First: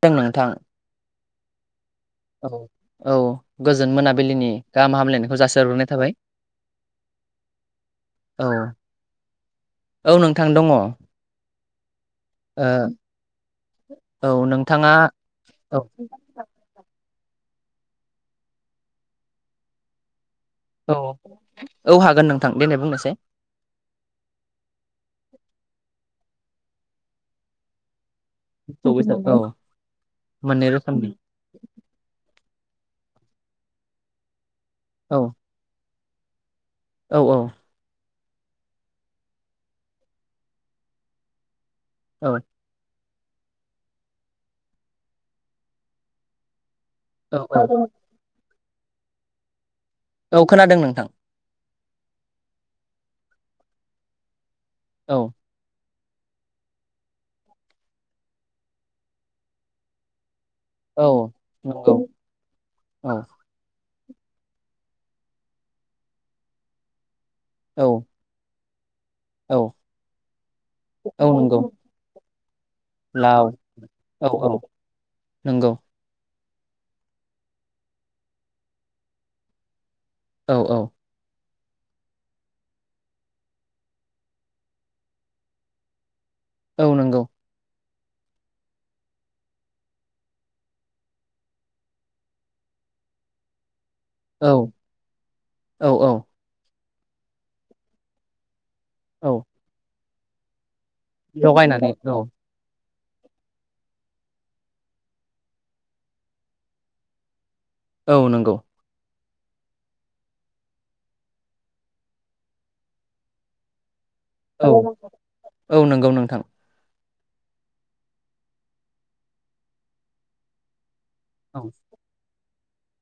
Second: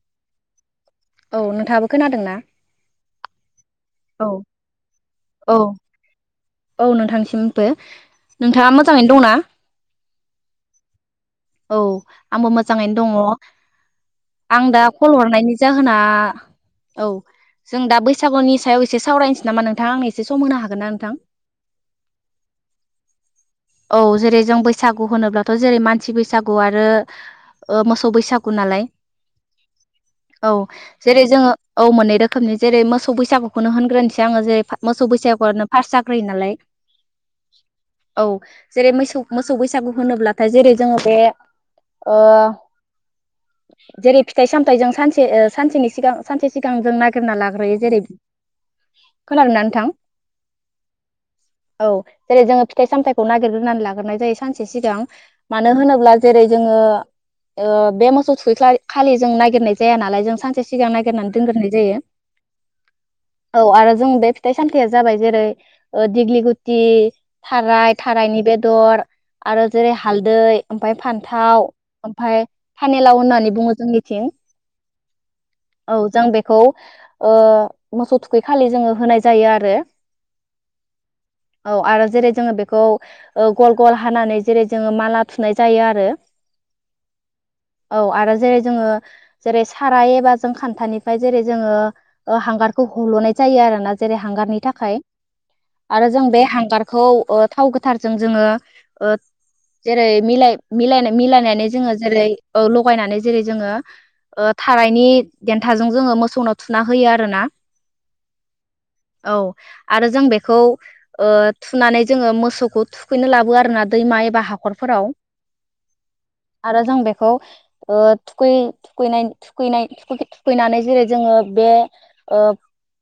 खोनादों नोंथां। औ नोंथांङाबो। औ औ गोजोन औ मोनाबिलिनि गाहाम हामलायनायखौ औ जासिहरग्रोनाय थाबाय। औ नोंथांसिमबो औ नोंथांङा मोजाङैनो दंना। औ नोंथां दङ ओ औ आंबो मोजांङैनो दङ। औ आं दा नोंथाङा कल हरनायनि औ जाहोना औ। जों दा बैसागुनि सायाव एसे सावरायनोसै नामा नोंथां आंनि। एसे सम होनो हागोन ना औ नोंथां। औ हागोन नोंथां देनाय बुंनोसै औ जेरै जों बैसागु होनोब्लाथ जेरै मानसि बैसागु। बैसागु आरो ओ मोसौ। बैसागु नालाय औ औ मोननै रोखोमनि जेरै जोंङो औ मोनै रोखोमनि। जेरै मोसौ बैसागुखौनो होनग्रोनोसै आंङो जेरै मोसौ औ बैसागुआनो फार्स्ट जाग्रोयो नालाय। औ औ। औ जेरै मोसौ मोसौ बैसागु होनोब्लाथाय जेरै जोंङो बे ओ औ जेरै फिथाइ सामथाइजों सानसे सानसेनि सिगां सानसे सिगां। सिगांजों नागिरना औ औ लाग्रोयो जेरै खोनादोंना नोंथां। औ खोनादों नोंथां। औ जेरै जोंङो फिथाइ सामथाइखौ नागिरग्रोनानै लाग्रोनाय जायो सानसे सिगां औ मानो होनोब्ला। जेरै जोंङो बे मोसौ थुखै खालि नागिरनाय जाया नालाय जों सानसे सिगा सिगां औ नागिरनानै दोनग्रोनाय नंगौ जायो औ औ आरो। जों बे फिथाइ सामथाया जाबाय जेरै दिग्लि गुटि औ औ थाराय थारायनि बे। बेदर आरो जेरै हालदै। ओमफ्राय औ नंगौ फान्थाव ओमफ्राय फानलाव लाव होननानै बुङो औ जोंनिथिं। औ नंगौ। औ जों बेखौ मोसौ थुखै खालि जोंङो होनाय जायो आरो। औ औ। औ आरो जेरै जोंङो बेखौ गल गल हानानै जेरै जोंङो माला। सुनाय जायो आरो। औ नंगौ। औ आरो जेरै जोंङो जेरै साराय एबा जों खान्थानिफ्राय जेरै जोंङो हांगार। हलनाय जायो आरो ना। जेरै औ हांगारनि थाखाय औ आरो औ जों बे हांगारखौ थाव गोथारजों जोंङो। औ जेरै मिल मिलायनानै लगायनानै जोंङो औ जेरै। थगायनानै जेरै जोंङो थारायनि देन्थाजों जोंङो मोसौनाव थुना होयो आरो ना। औ नंगौ। औ आरो जों बेखौ थुनानै जोंङो मोसौखौ थुखैनो लाबोयो आरो ना। दैमाइ एबा औ हाखर। औ नंगौ, नोंथां। औ थुखैनानै जेरै- जोङो औ बे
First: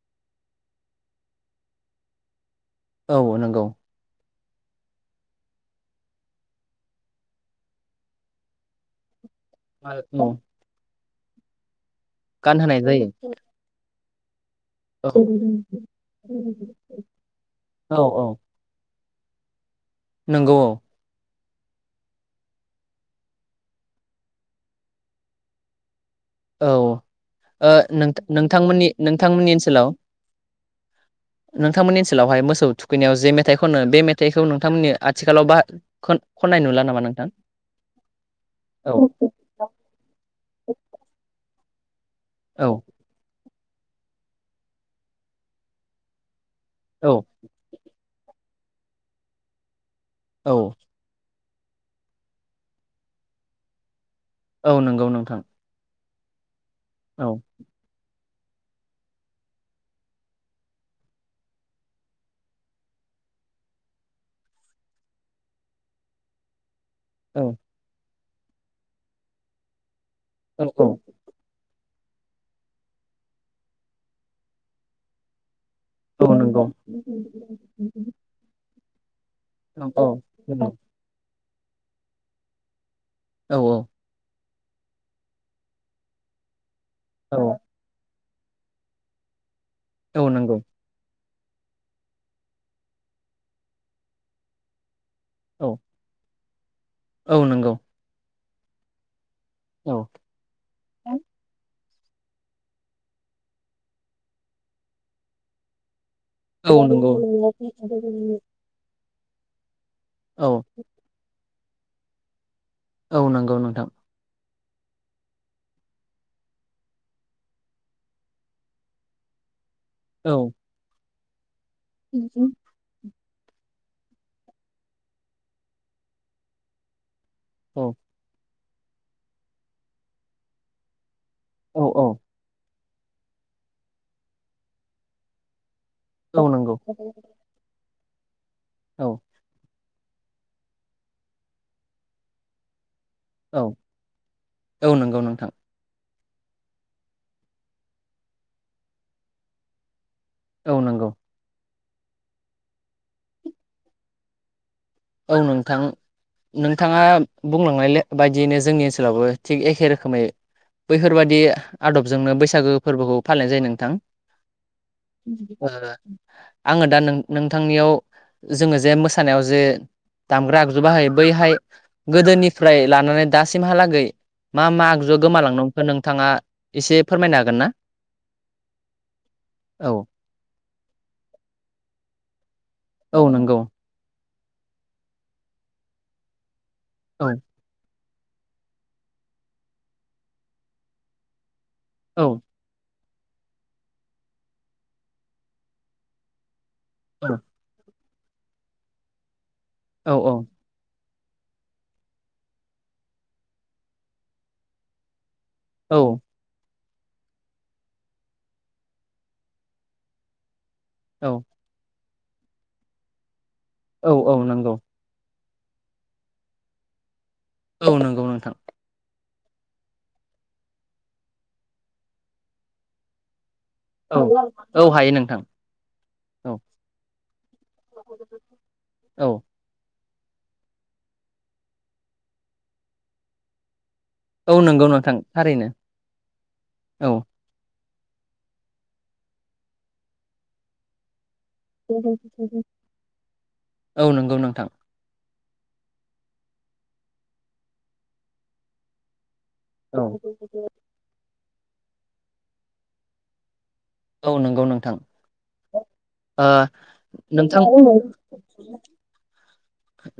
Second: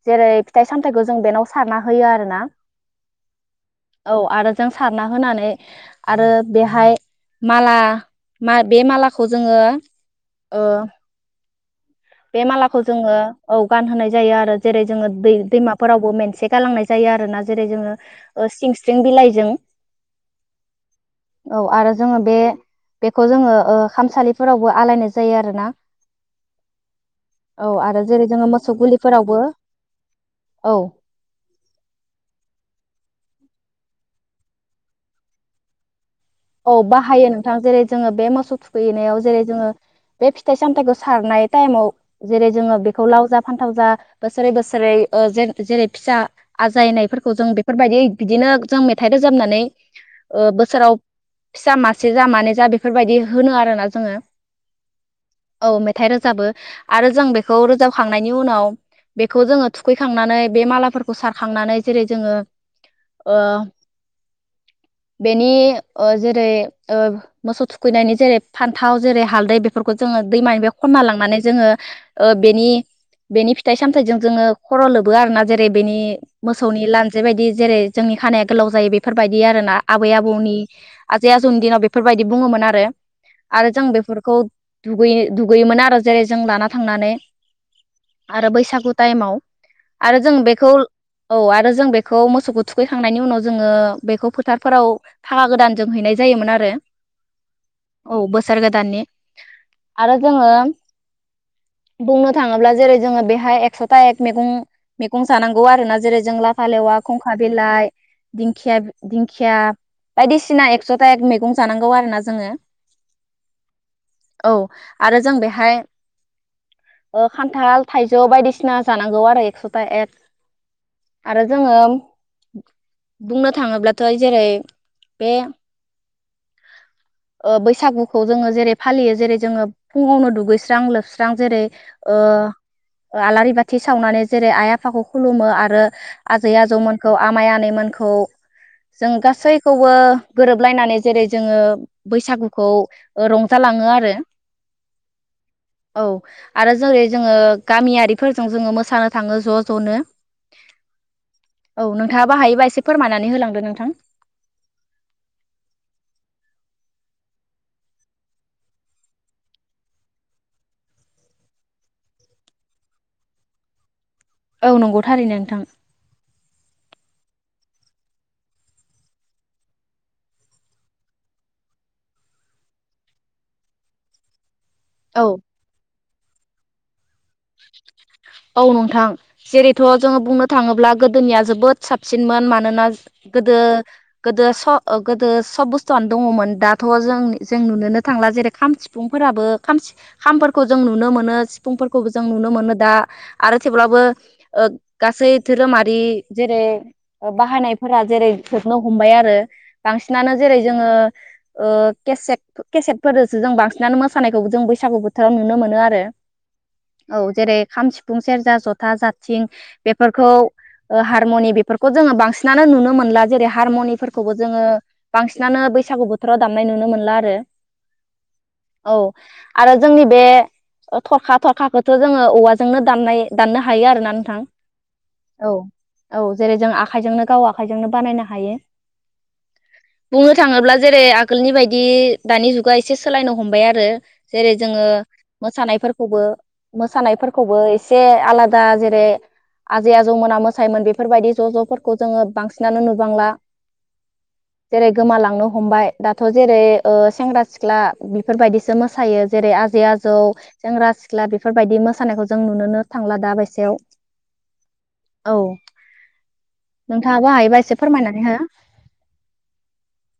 जेरै- फिथाइ सामथायाइखौ जों बेनाव सारना होयो आरो ना। औ नंगौ। औ आरो जों सारना होनानै आरो बेहाय माला बे मालाखौ खौ जोङो औ ओ। बे गानहोनाय मालाखौ जायो जोङो औ गानहोनाय जायो आरो जेरै औ जोङो दै दैमाफोरावबो मोनसे गालांनाय जायो आरो ना जेरै औ औ जोङों जों बिलाइजों। नंगौ। औ आरो जोङो बे बेखौ जोङो खामसालिफोरावबो आलायनाय जायो आरोना। औ ओ औ आरो जेरै जोङो मोसौ नोंथांमोननि गुलिफोरावबो नोंथांमोननि ओनसोलाव औ। नोंथांमोननि ओनसोलावहाय मोसौ थुखैनायाव जे मेथाइ खनो बे मेथाइखौ नोंथांमोननि आथिखालाव बाह औ बाहायो नोंथां जेरै जोङो बे मोसौ औ थुखैनायाव जेरै जोङो बे फिथाइ सामथायाइखौ सारनाय टाइमाव जेरै- औ जोङो बेखौ लाव जाब फानथाव जा बोसोरै- बोसोरै ज जेरै फिसा औ आजायनायफोरखौ जों बेफोरबायदि बिदिनो जों मेथाइ रोजाबनानै ओ औ बोसोराव फिसा मासे जा मानै जा बेफोरबायाददि होनो आरोना जोङो औ नंगौ नोंथां। औ मेथाइ रोजाबो आरो औ जों बेखौ रोजाबखां खांनायनि उनाव बेखौ जोङो थुखैखांनानै बे मालाफोरखौ सारखांनानै जेरै जोङो ओ बेनि- ओ जेरै ओ औ मोसौ थुखैनायनि जेरै फान्थाव जेरै हालदै बेफोरखौ जोङो औ दैमानिफ्राय खन्ना लांनानै जोङो ओ बेनि बेनि फिथाइ सामथाइजों जोङो खर' लोबो आरो ना। जेरै बेनि औ नंगौ मोसौनि लान्जाय बायदि जेरै जोंनि खानाया गोलाव जायो बे बेफोरबायदि आरो ना औ औ आबै आबौनि आजै आजौनि दिनाव बेफोरबायदि बुङोमोन आरो औ आरो जों बेफोरखौ दुगै दुगैयोमोन आरो जेरै जों लानानै थांनानै औ आरो बैसागु टाइमाव आरो औ जों नंगौ बेखौ औ आरो जों बेखौ मोसौखौ थुखैखांनायनि उनाव जोङो बेखौ फोथारफोराव फागा औ गोदान जों हैनाय जायोमोन आरो। औ नंगौ। औ बोसोर गोदाननि औ आरो जोङो बुंनो थाङोब्ला जेरै जोङो बेहाय एकस' था एक मैगं मैगं जानांगौ आरोना जेरै- जों लाफा औ लेवा, नंगौ खंखा बिलाइ, दिंखिया दिंखिया औ बायदिसिना एकस'था एक मैगं जानांगौ आरो ना जोङो औ नंगौ नोंथां। औ आरो जों बेहाय खान्थाल थाइजौ बायदिसिना जानांगौ आरो एकस' ता एक औ आरो जोङो बुंनो थाङोब्लाथ' जेरै बे औ बैसागुखौ जोङो जेरै फालियो जेरै जोङो फुंङावनो दुगैस्रां लोबस्रां जेरै औ औ आलारि बाथि सावनानै जेरै आइ आफाखौ खुलुमो आरो औ आजै नंगौ आजौमोनखौ आमाइ आनैमोनखौ औ जों गासै गोरोबलायनानै जेरै जोङो बैसागुखौ खुङो। औ रंजालाङो आरो औ नंगौ नोंथां औ। आरो जेरै जोङो गामियारिफोरजों जोङो मोसानो थाङो ज'- ज'नो। औ नंगौ। औ नोंथाङाबो हायोबा एसे फोरमायनानै होलांदो नोंथां औ नोंथां नोंथाङा बुंलांनाय ले बायदियैनो जोंनि ओनसोलावबो थिग एखे रोखोमै बैफोरबायदि आदबजोंनो बैसागो फोरबोखौ फालिनाय जायो नोंथां औ नंगौ थारैनो नोंथां ओ आङो दा नोंथांनियाव जोङो जे मोसानायाव जे दामग्रा आगजु बाहायो बैहाय गोदोनिफ्राय लानानै दासिमहालागै मा मा आगजु औ गोमालांनो हमखो नोंथाङा एसे फोरमायनो हागोन ना औ नोंथां जेरैथ' औ जोङो बुंनो थाङोब्ला गोदोनिया जोबोद साबसिनमोन मानोना औ नंगौ गोदो गोदो स ओ गोदो सब बुस्थुआनो दङमोन दा थ' जों औ जों नुनोनो थांला जैरै खाम सिुफुंफोराबो खाम खामफोरखौ जों नुनो मोनो सिफुंफोर खौबो जों औ नुनो मोनो दा आरो थेवब्लाबो ओ गासै धोरोमारि जेरै औ बाहायनायफोरा जेरै थोबनो हमबाय आरो औ बांसिनानो जेरै जोङो ओ केसेट केसेटफोरजोंसो जों बांसिनानो मोसानायखौबो जों बैसागु बोथ राव नुनो मोनो औ आरो औ जेरै खाम सिफुं सेरजा जथा जाबथिं बेफोरखौ औ हारमनि बेफोरखौ जोङो बांसिनानो नुनो मोनला जेरै औ हारमनिफोरखौबो औ जोङो नंगौ बांसिन नानो बैसागु बोथोराव दामनाय नुनो मोनला आरो औ नंगौ नोंथां औ आरो जोंनि बे थरखा थरखाखौथ' जोङो औवाजोंनो दामनाय दाननो हायो आरोना औ नोंथां औ हायो नोंथां औ औ जेरै जों आखाइजोंनो गाव आखाइजोंनो बानायनो हायो औ। बुंनो थाङोब्ला जेरै आगोलनि बायदि दानि जुगा एसे सोलायनो हमबाय आरो। औ जेरै नंगौ जोङो नोंथां थारैनो मोसानायफोरखौबो औ मोसानायफोरखौबो एसे आलादा जेरै आजै आजौमोना मोसायोमोन बेफोरबायदि ज' ज'फोरखौ जोङो बांसिनानो नुबांला औ नंगौ नोंथां जेरै गोमालांनो हमबाय दाथ' जेरै ओ सेंग्रा सिख्ला बेफोरबायदिसो मोसायो। जेरै आजै औ आजौ सेंग्रा सिख्ला बेफोरबायदि मोसानायखौ जों नुुनोनो थांला दाबायसायाव औ नंगौ नोंथां। ओ नोंथाङाबो हायोबा नोंथां एसे फोरमायनानै हो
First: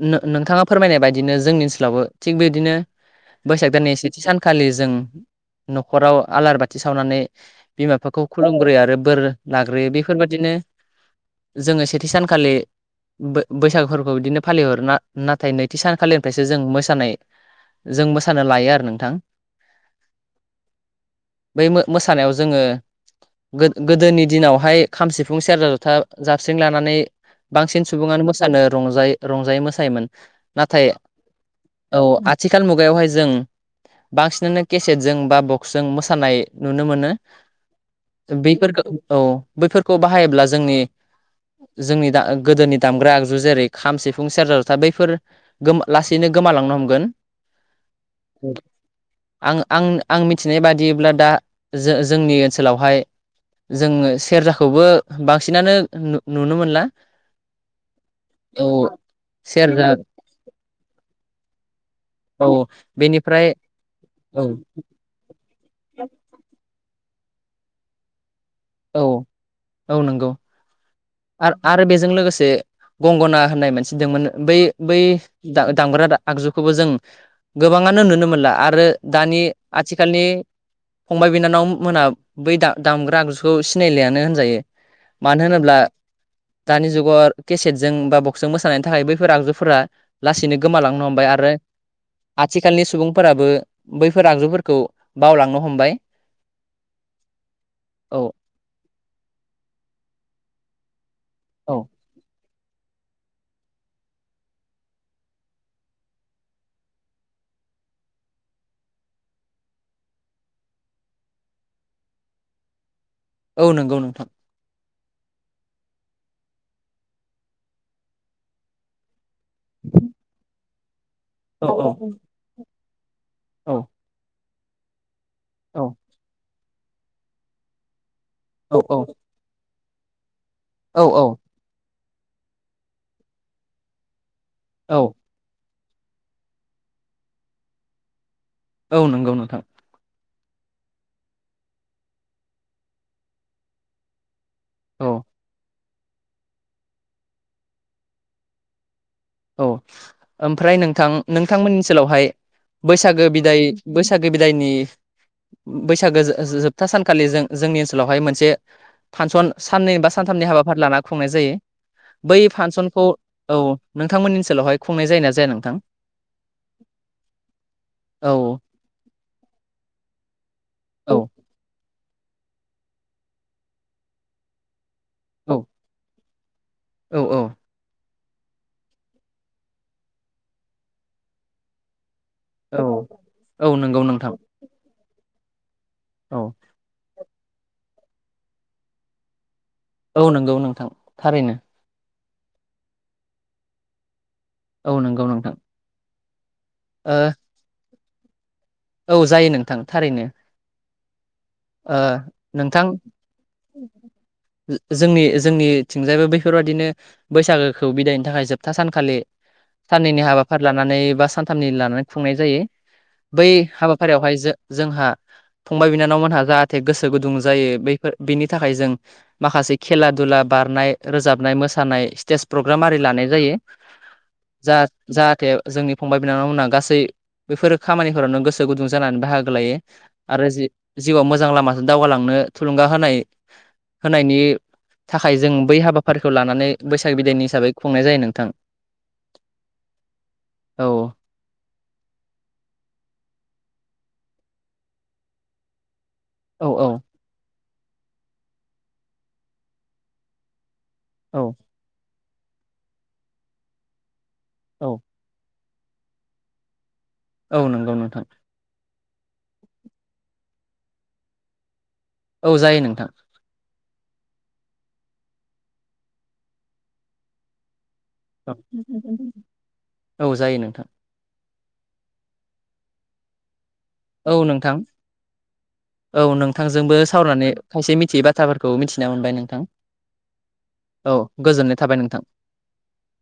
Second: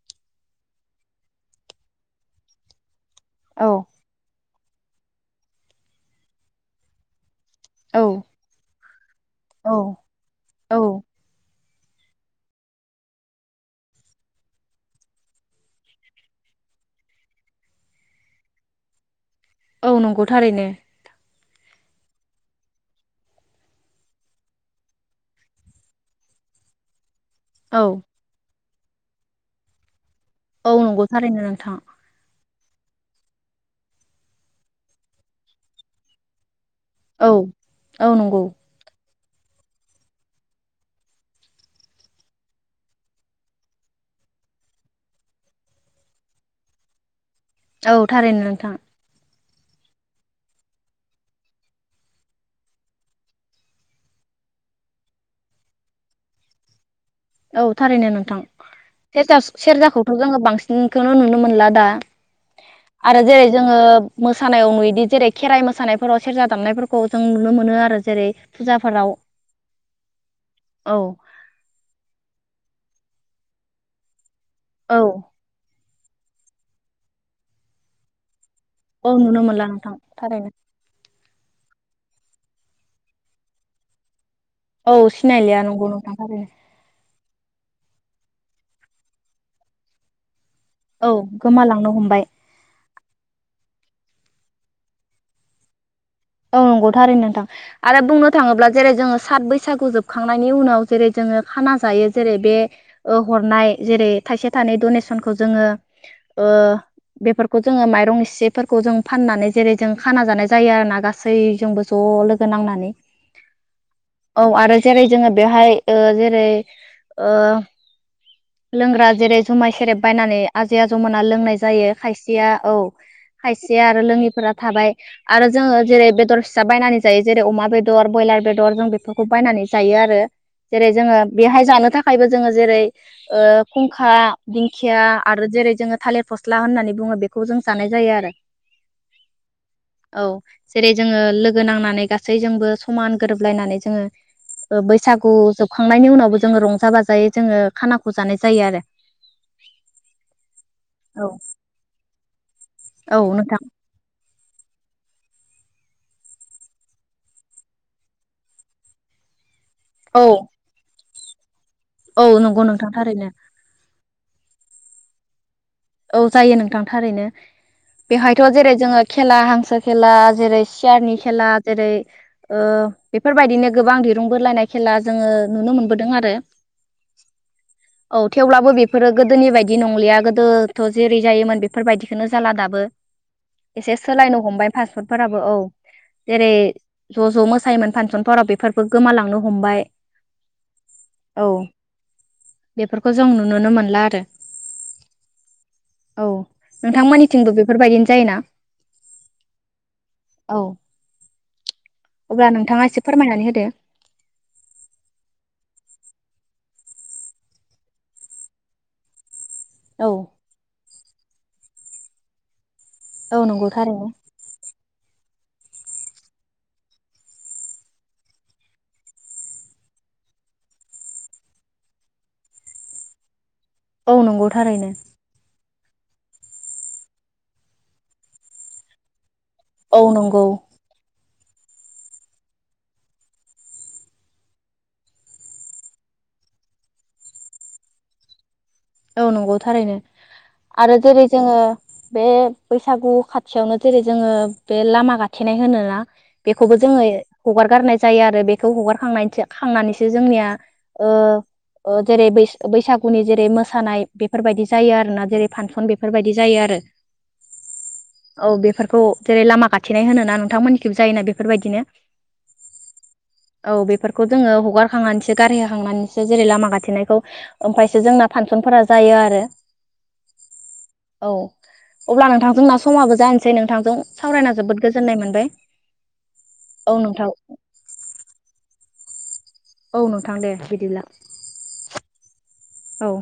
नों नोंथाङा फोरमायनाय बायदिनो जोंनि ओनसोलावबो थिग बिदिनो बैसाग औ दाननि सेथि सान खालि जों न'खराव आलार बाथि सावनानै बिमा औ बिफाखौ खुलुमग्रोयो आरो बोर औ लाग्रोयो बेफोरबादिनो जोङो सेथि सानखालि बैसागुफोरखौ बिदिनो फालिहर नाथाय नैथि सानखालिनिफ्रायसो जों मोसानाय जों मोसानो लायो आरो नोंथां औ नंगौ थारैनो। बै मो मोसानायाव जोङो गो गोदोनि दिनावहाय खाम सिफुं सेरजा जथा जाबस्रिं लानानै बांसिन औ सुबुङानो मोसानो रजायो रंजायो मोसायोमोन। औ नाथाय नंगौ थारैनो नोंथां औ आ थिखाल मुगायावहाय जों बांसिनानो केसेटजों बा बक्सजों मोसानाय नुनो मोनो औ औ नंगौ बेैफोरखौ औ बैफोरखौ बाहायोब्ला जोंनि जोंनि दा गोदोनि दामग्रा आगजु जेरै खाम सि फुं सेरजा जथा बैफोर गोमा लासैनो गोमालांनो हमगोन औ थारैनो नोंथां। आं आं आं मिथिनाय बादिब्ला दा जो जोंनि ओनसोलावहाय जोङो सेरजाखौबो बांसिनानो नुनो मोनला। औ थारैनो नोंथां औ सेरजा सेरजाखौथ' जोङो बांसिनखौनो नुनो मोनला दा औ। आरो जेरै बेनिफ्राय जोङो औ मोसानायाव नुयोदि जेरै खेराइ मोसानायफोराव सेरजा दामनायफोरखौ जों नुनो मोनो आरो जेरै औ फुजाफोराव औ नंगौ औ आरो आरो बेजों लोगोसे गंगना होननाय मानसे दंमोन बै बै औ दामग्रा आगजुखौबो जों गोबांआनो नुनो मोनला आरो आरो औ नुनो दानि मोनला नोंथां आथिखालनि थारैनो फंबाय बिनानाव मोना बै दा दामग्रा आगजुखौ सिनायलियानो होन जायो औ मानो सिनायलिया होनोब्ला नंगौ नोंथां थारैनो दानि जुगाव केसेटजों बा बक्स जों मोसानायनि थाखाय बैफोर आगजुफोरा लासैनो गोमालांनो औ हमबाय आरो गोमालांनो हमबाय आथिखालनि सुबुंफोराबो बैफोर आगजुफोरखौ बावलांनो हमबाय औ नंगौथारै नोंथां आरो औ बुंनो थाङोब्ला जेरै जोङो सात बैसागु जोबखांनायनि उनाव जेरै जोङो औ खाना जायो जेरै बे हरनाय जेरै थाइसे थाइनै डनेसनखौ जोङो ओ बेफोरखौ जोङो माइरं इसेफोरखौ जों फाननानै जेरै जों खाना जानाय जायो आरो ना गासैबो गासैजोंबो ज' लोगो नांनानै औ नंगौ नोंथां औ आरो जेरै जोङो बेहाय जेरै लोंग्रा जेरै जुमाय सेरेब बायनानै आजै आजौमोना लोंनाय औ औ जायो खायसेया औ। औ खायसेआ आरो लोङिफोरा थाबाय आरो औ जोङो जेरै बेदर फिसा बायनानै जायो जेरै अमा बेदर ब्रयलार औ बेदर जों औ बेफोरखौ बायनानै जायो आरो। जेरै औ जोङो औ बेहाय जानो थाखायबो जोङो जेरै खुंखा दिंखिया औ आरो जेरै जोङो थालिर फस्ला होननानै बुङो बेखौ जों जानाय जायो आरो। औ नंगौ नोंथां। औ जेरै जोङो लोगो नांनानै गासैजोंबो समान गोरोबलायनानै जोङो औ बैसागु जोबखांनायनि उनावबो जोङो रंजा बाजायै जोङो खानाखौ जानाय जायो आरो औ ओमफ्राय नोंथां औ नोंथांमोननि ओनसोलावहाय औ बैसागो नोंथां बिदाय बैसागो गो बिदायनि बैसागो जोबथा सानखालि जों जोंनि ओनसोलावहाय मोनसे फांसन साननै बा औ सानथामनि हाबाफारि लाना खुंनाय जायो औ बै नंगौ नोंथां फांसनखौ थारैनो औ नोंथांमोननिओनोलावहाय खुंनाय जायोना जाया नोंथां औ जायो नोंथां थारैनो। औ बेवहायथ' जेरै जोङो खेला हांसो खेला जेरै सियारनि औ खेला जेरै बेफोरबायदिनो गोबां दिरुं बोलायनाय खेला जोङो औ नुनो मोनबोदों आरो औ औ थेवब्लाबो बेफोरो गोदोनि बायदि नंलिया गोदोथ' जेरै जायोमोन बेफोरबायदि खौनो जाला दाबो औ औ एसे नंगौ नोंथां सोलायनो हमबाय पांसनफोराबो औ औ जेरै ज' ज' मोसायोमोन फांसनफोराव बेफोरफोरबो गोमालांनो हमबाय। औ नंगौ नोंथां औ थारैनो बेफोरखौ जों नुुनोनो मोनला आरो औ नंगौ नोंथां औ ओ नोंथांमोननिथिंबो बेफोरबायदिनो जायोना? औ जायो नोंथां थारैनो। औ ओ अब्ला नोंथां नोंथाङा एसे फोरमायनानै होदो जोंनि जोंनि थिंजायबो बैफोरबायादिनो बैसागोखौ बिदायनो थाखाय जोबथा सानखालि औ साननैनि हाबाफारि लानानै बा सानथामनि लानानै खुंनाय जायो। औ बै नंगौ थारैनो हाबाफारियावहाय जो जोंहा फंबाय बिनानावमोनहा जाहाथे गोसो गुदुं जायो बैफोर बेनि थाखाय जों माखासे खेला दुला बारनाय रोजाबनाय नाय मोसानाय स्टेज प्रग्राम आरि लानाय जायो औ नंगौ थारैनो जाहाथे जोंनि फंबाय बिनानावमोनहा गासै बेफोर खामानिफोरावनो गोसो गुदुं जानानै बाहागो। औ नंगौ आरो जिउआव मोजां लामाजों दावगालांनो थुलुंगा होनाय। होनायनि थाखाय जों बै हाबाफारिखौ लानानै बैसाग बिदायनि हिसाबै खुंनाय जायो नोंथां। औ नंगौ थारैनो। औ आरो जेरै जोङो बे बैसागु खाथियावनो जेरै। जोङो बे लामा गाथेनाय होनोना बेखौबो औ जोङो हगार गारनाय जायो आरो बेखौ हगार खांनानैसो जोंनिया ओ औ ओ जेरै बैसागुनि जेरै मोसानाय बेफोरबायदि जायो औ आरोना जेरै फानसन बेफोरबायदि जायो आरो। औ नंगौ नोंथां। खौ जेरै लामा खाथिनाय होनो ना नोंथांमोननिखबो जायोना बेफोरबायदिनो। औ जायो नोंथां। औ बेफोरखौ जोङो हगारखांनानैसो गारहोखांनानैसो जेरै लामा गाथेनायखौ ओमफ्रायसो जों औ औ जायो नोंथां। औ अब्ला नोंथांजोंना समाबो जानोसै नोंथांजों औ सावरायना नोंथां जोबोद गोजोननाय मोनबाय। औ नोंथांजोंबो औ नोंथां सावनानै खायसे मिथियै बाथ्राफोरखौ मिथिना मोनबाय नों। नोंथा औ नोंथां दे बिदिब्ला औ गोजोननाय थाबाय नोंथां। औ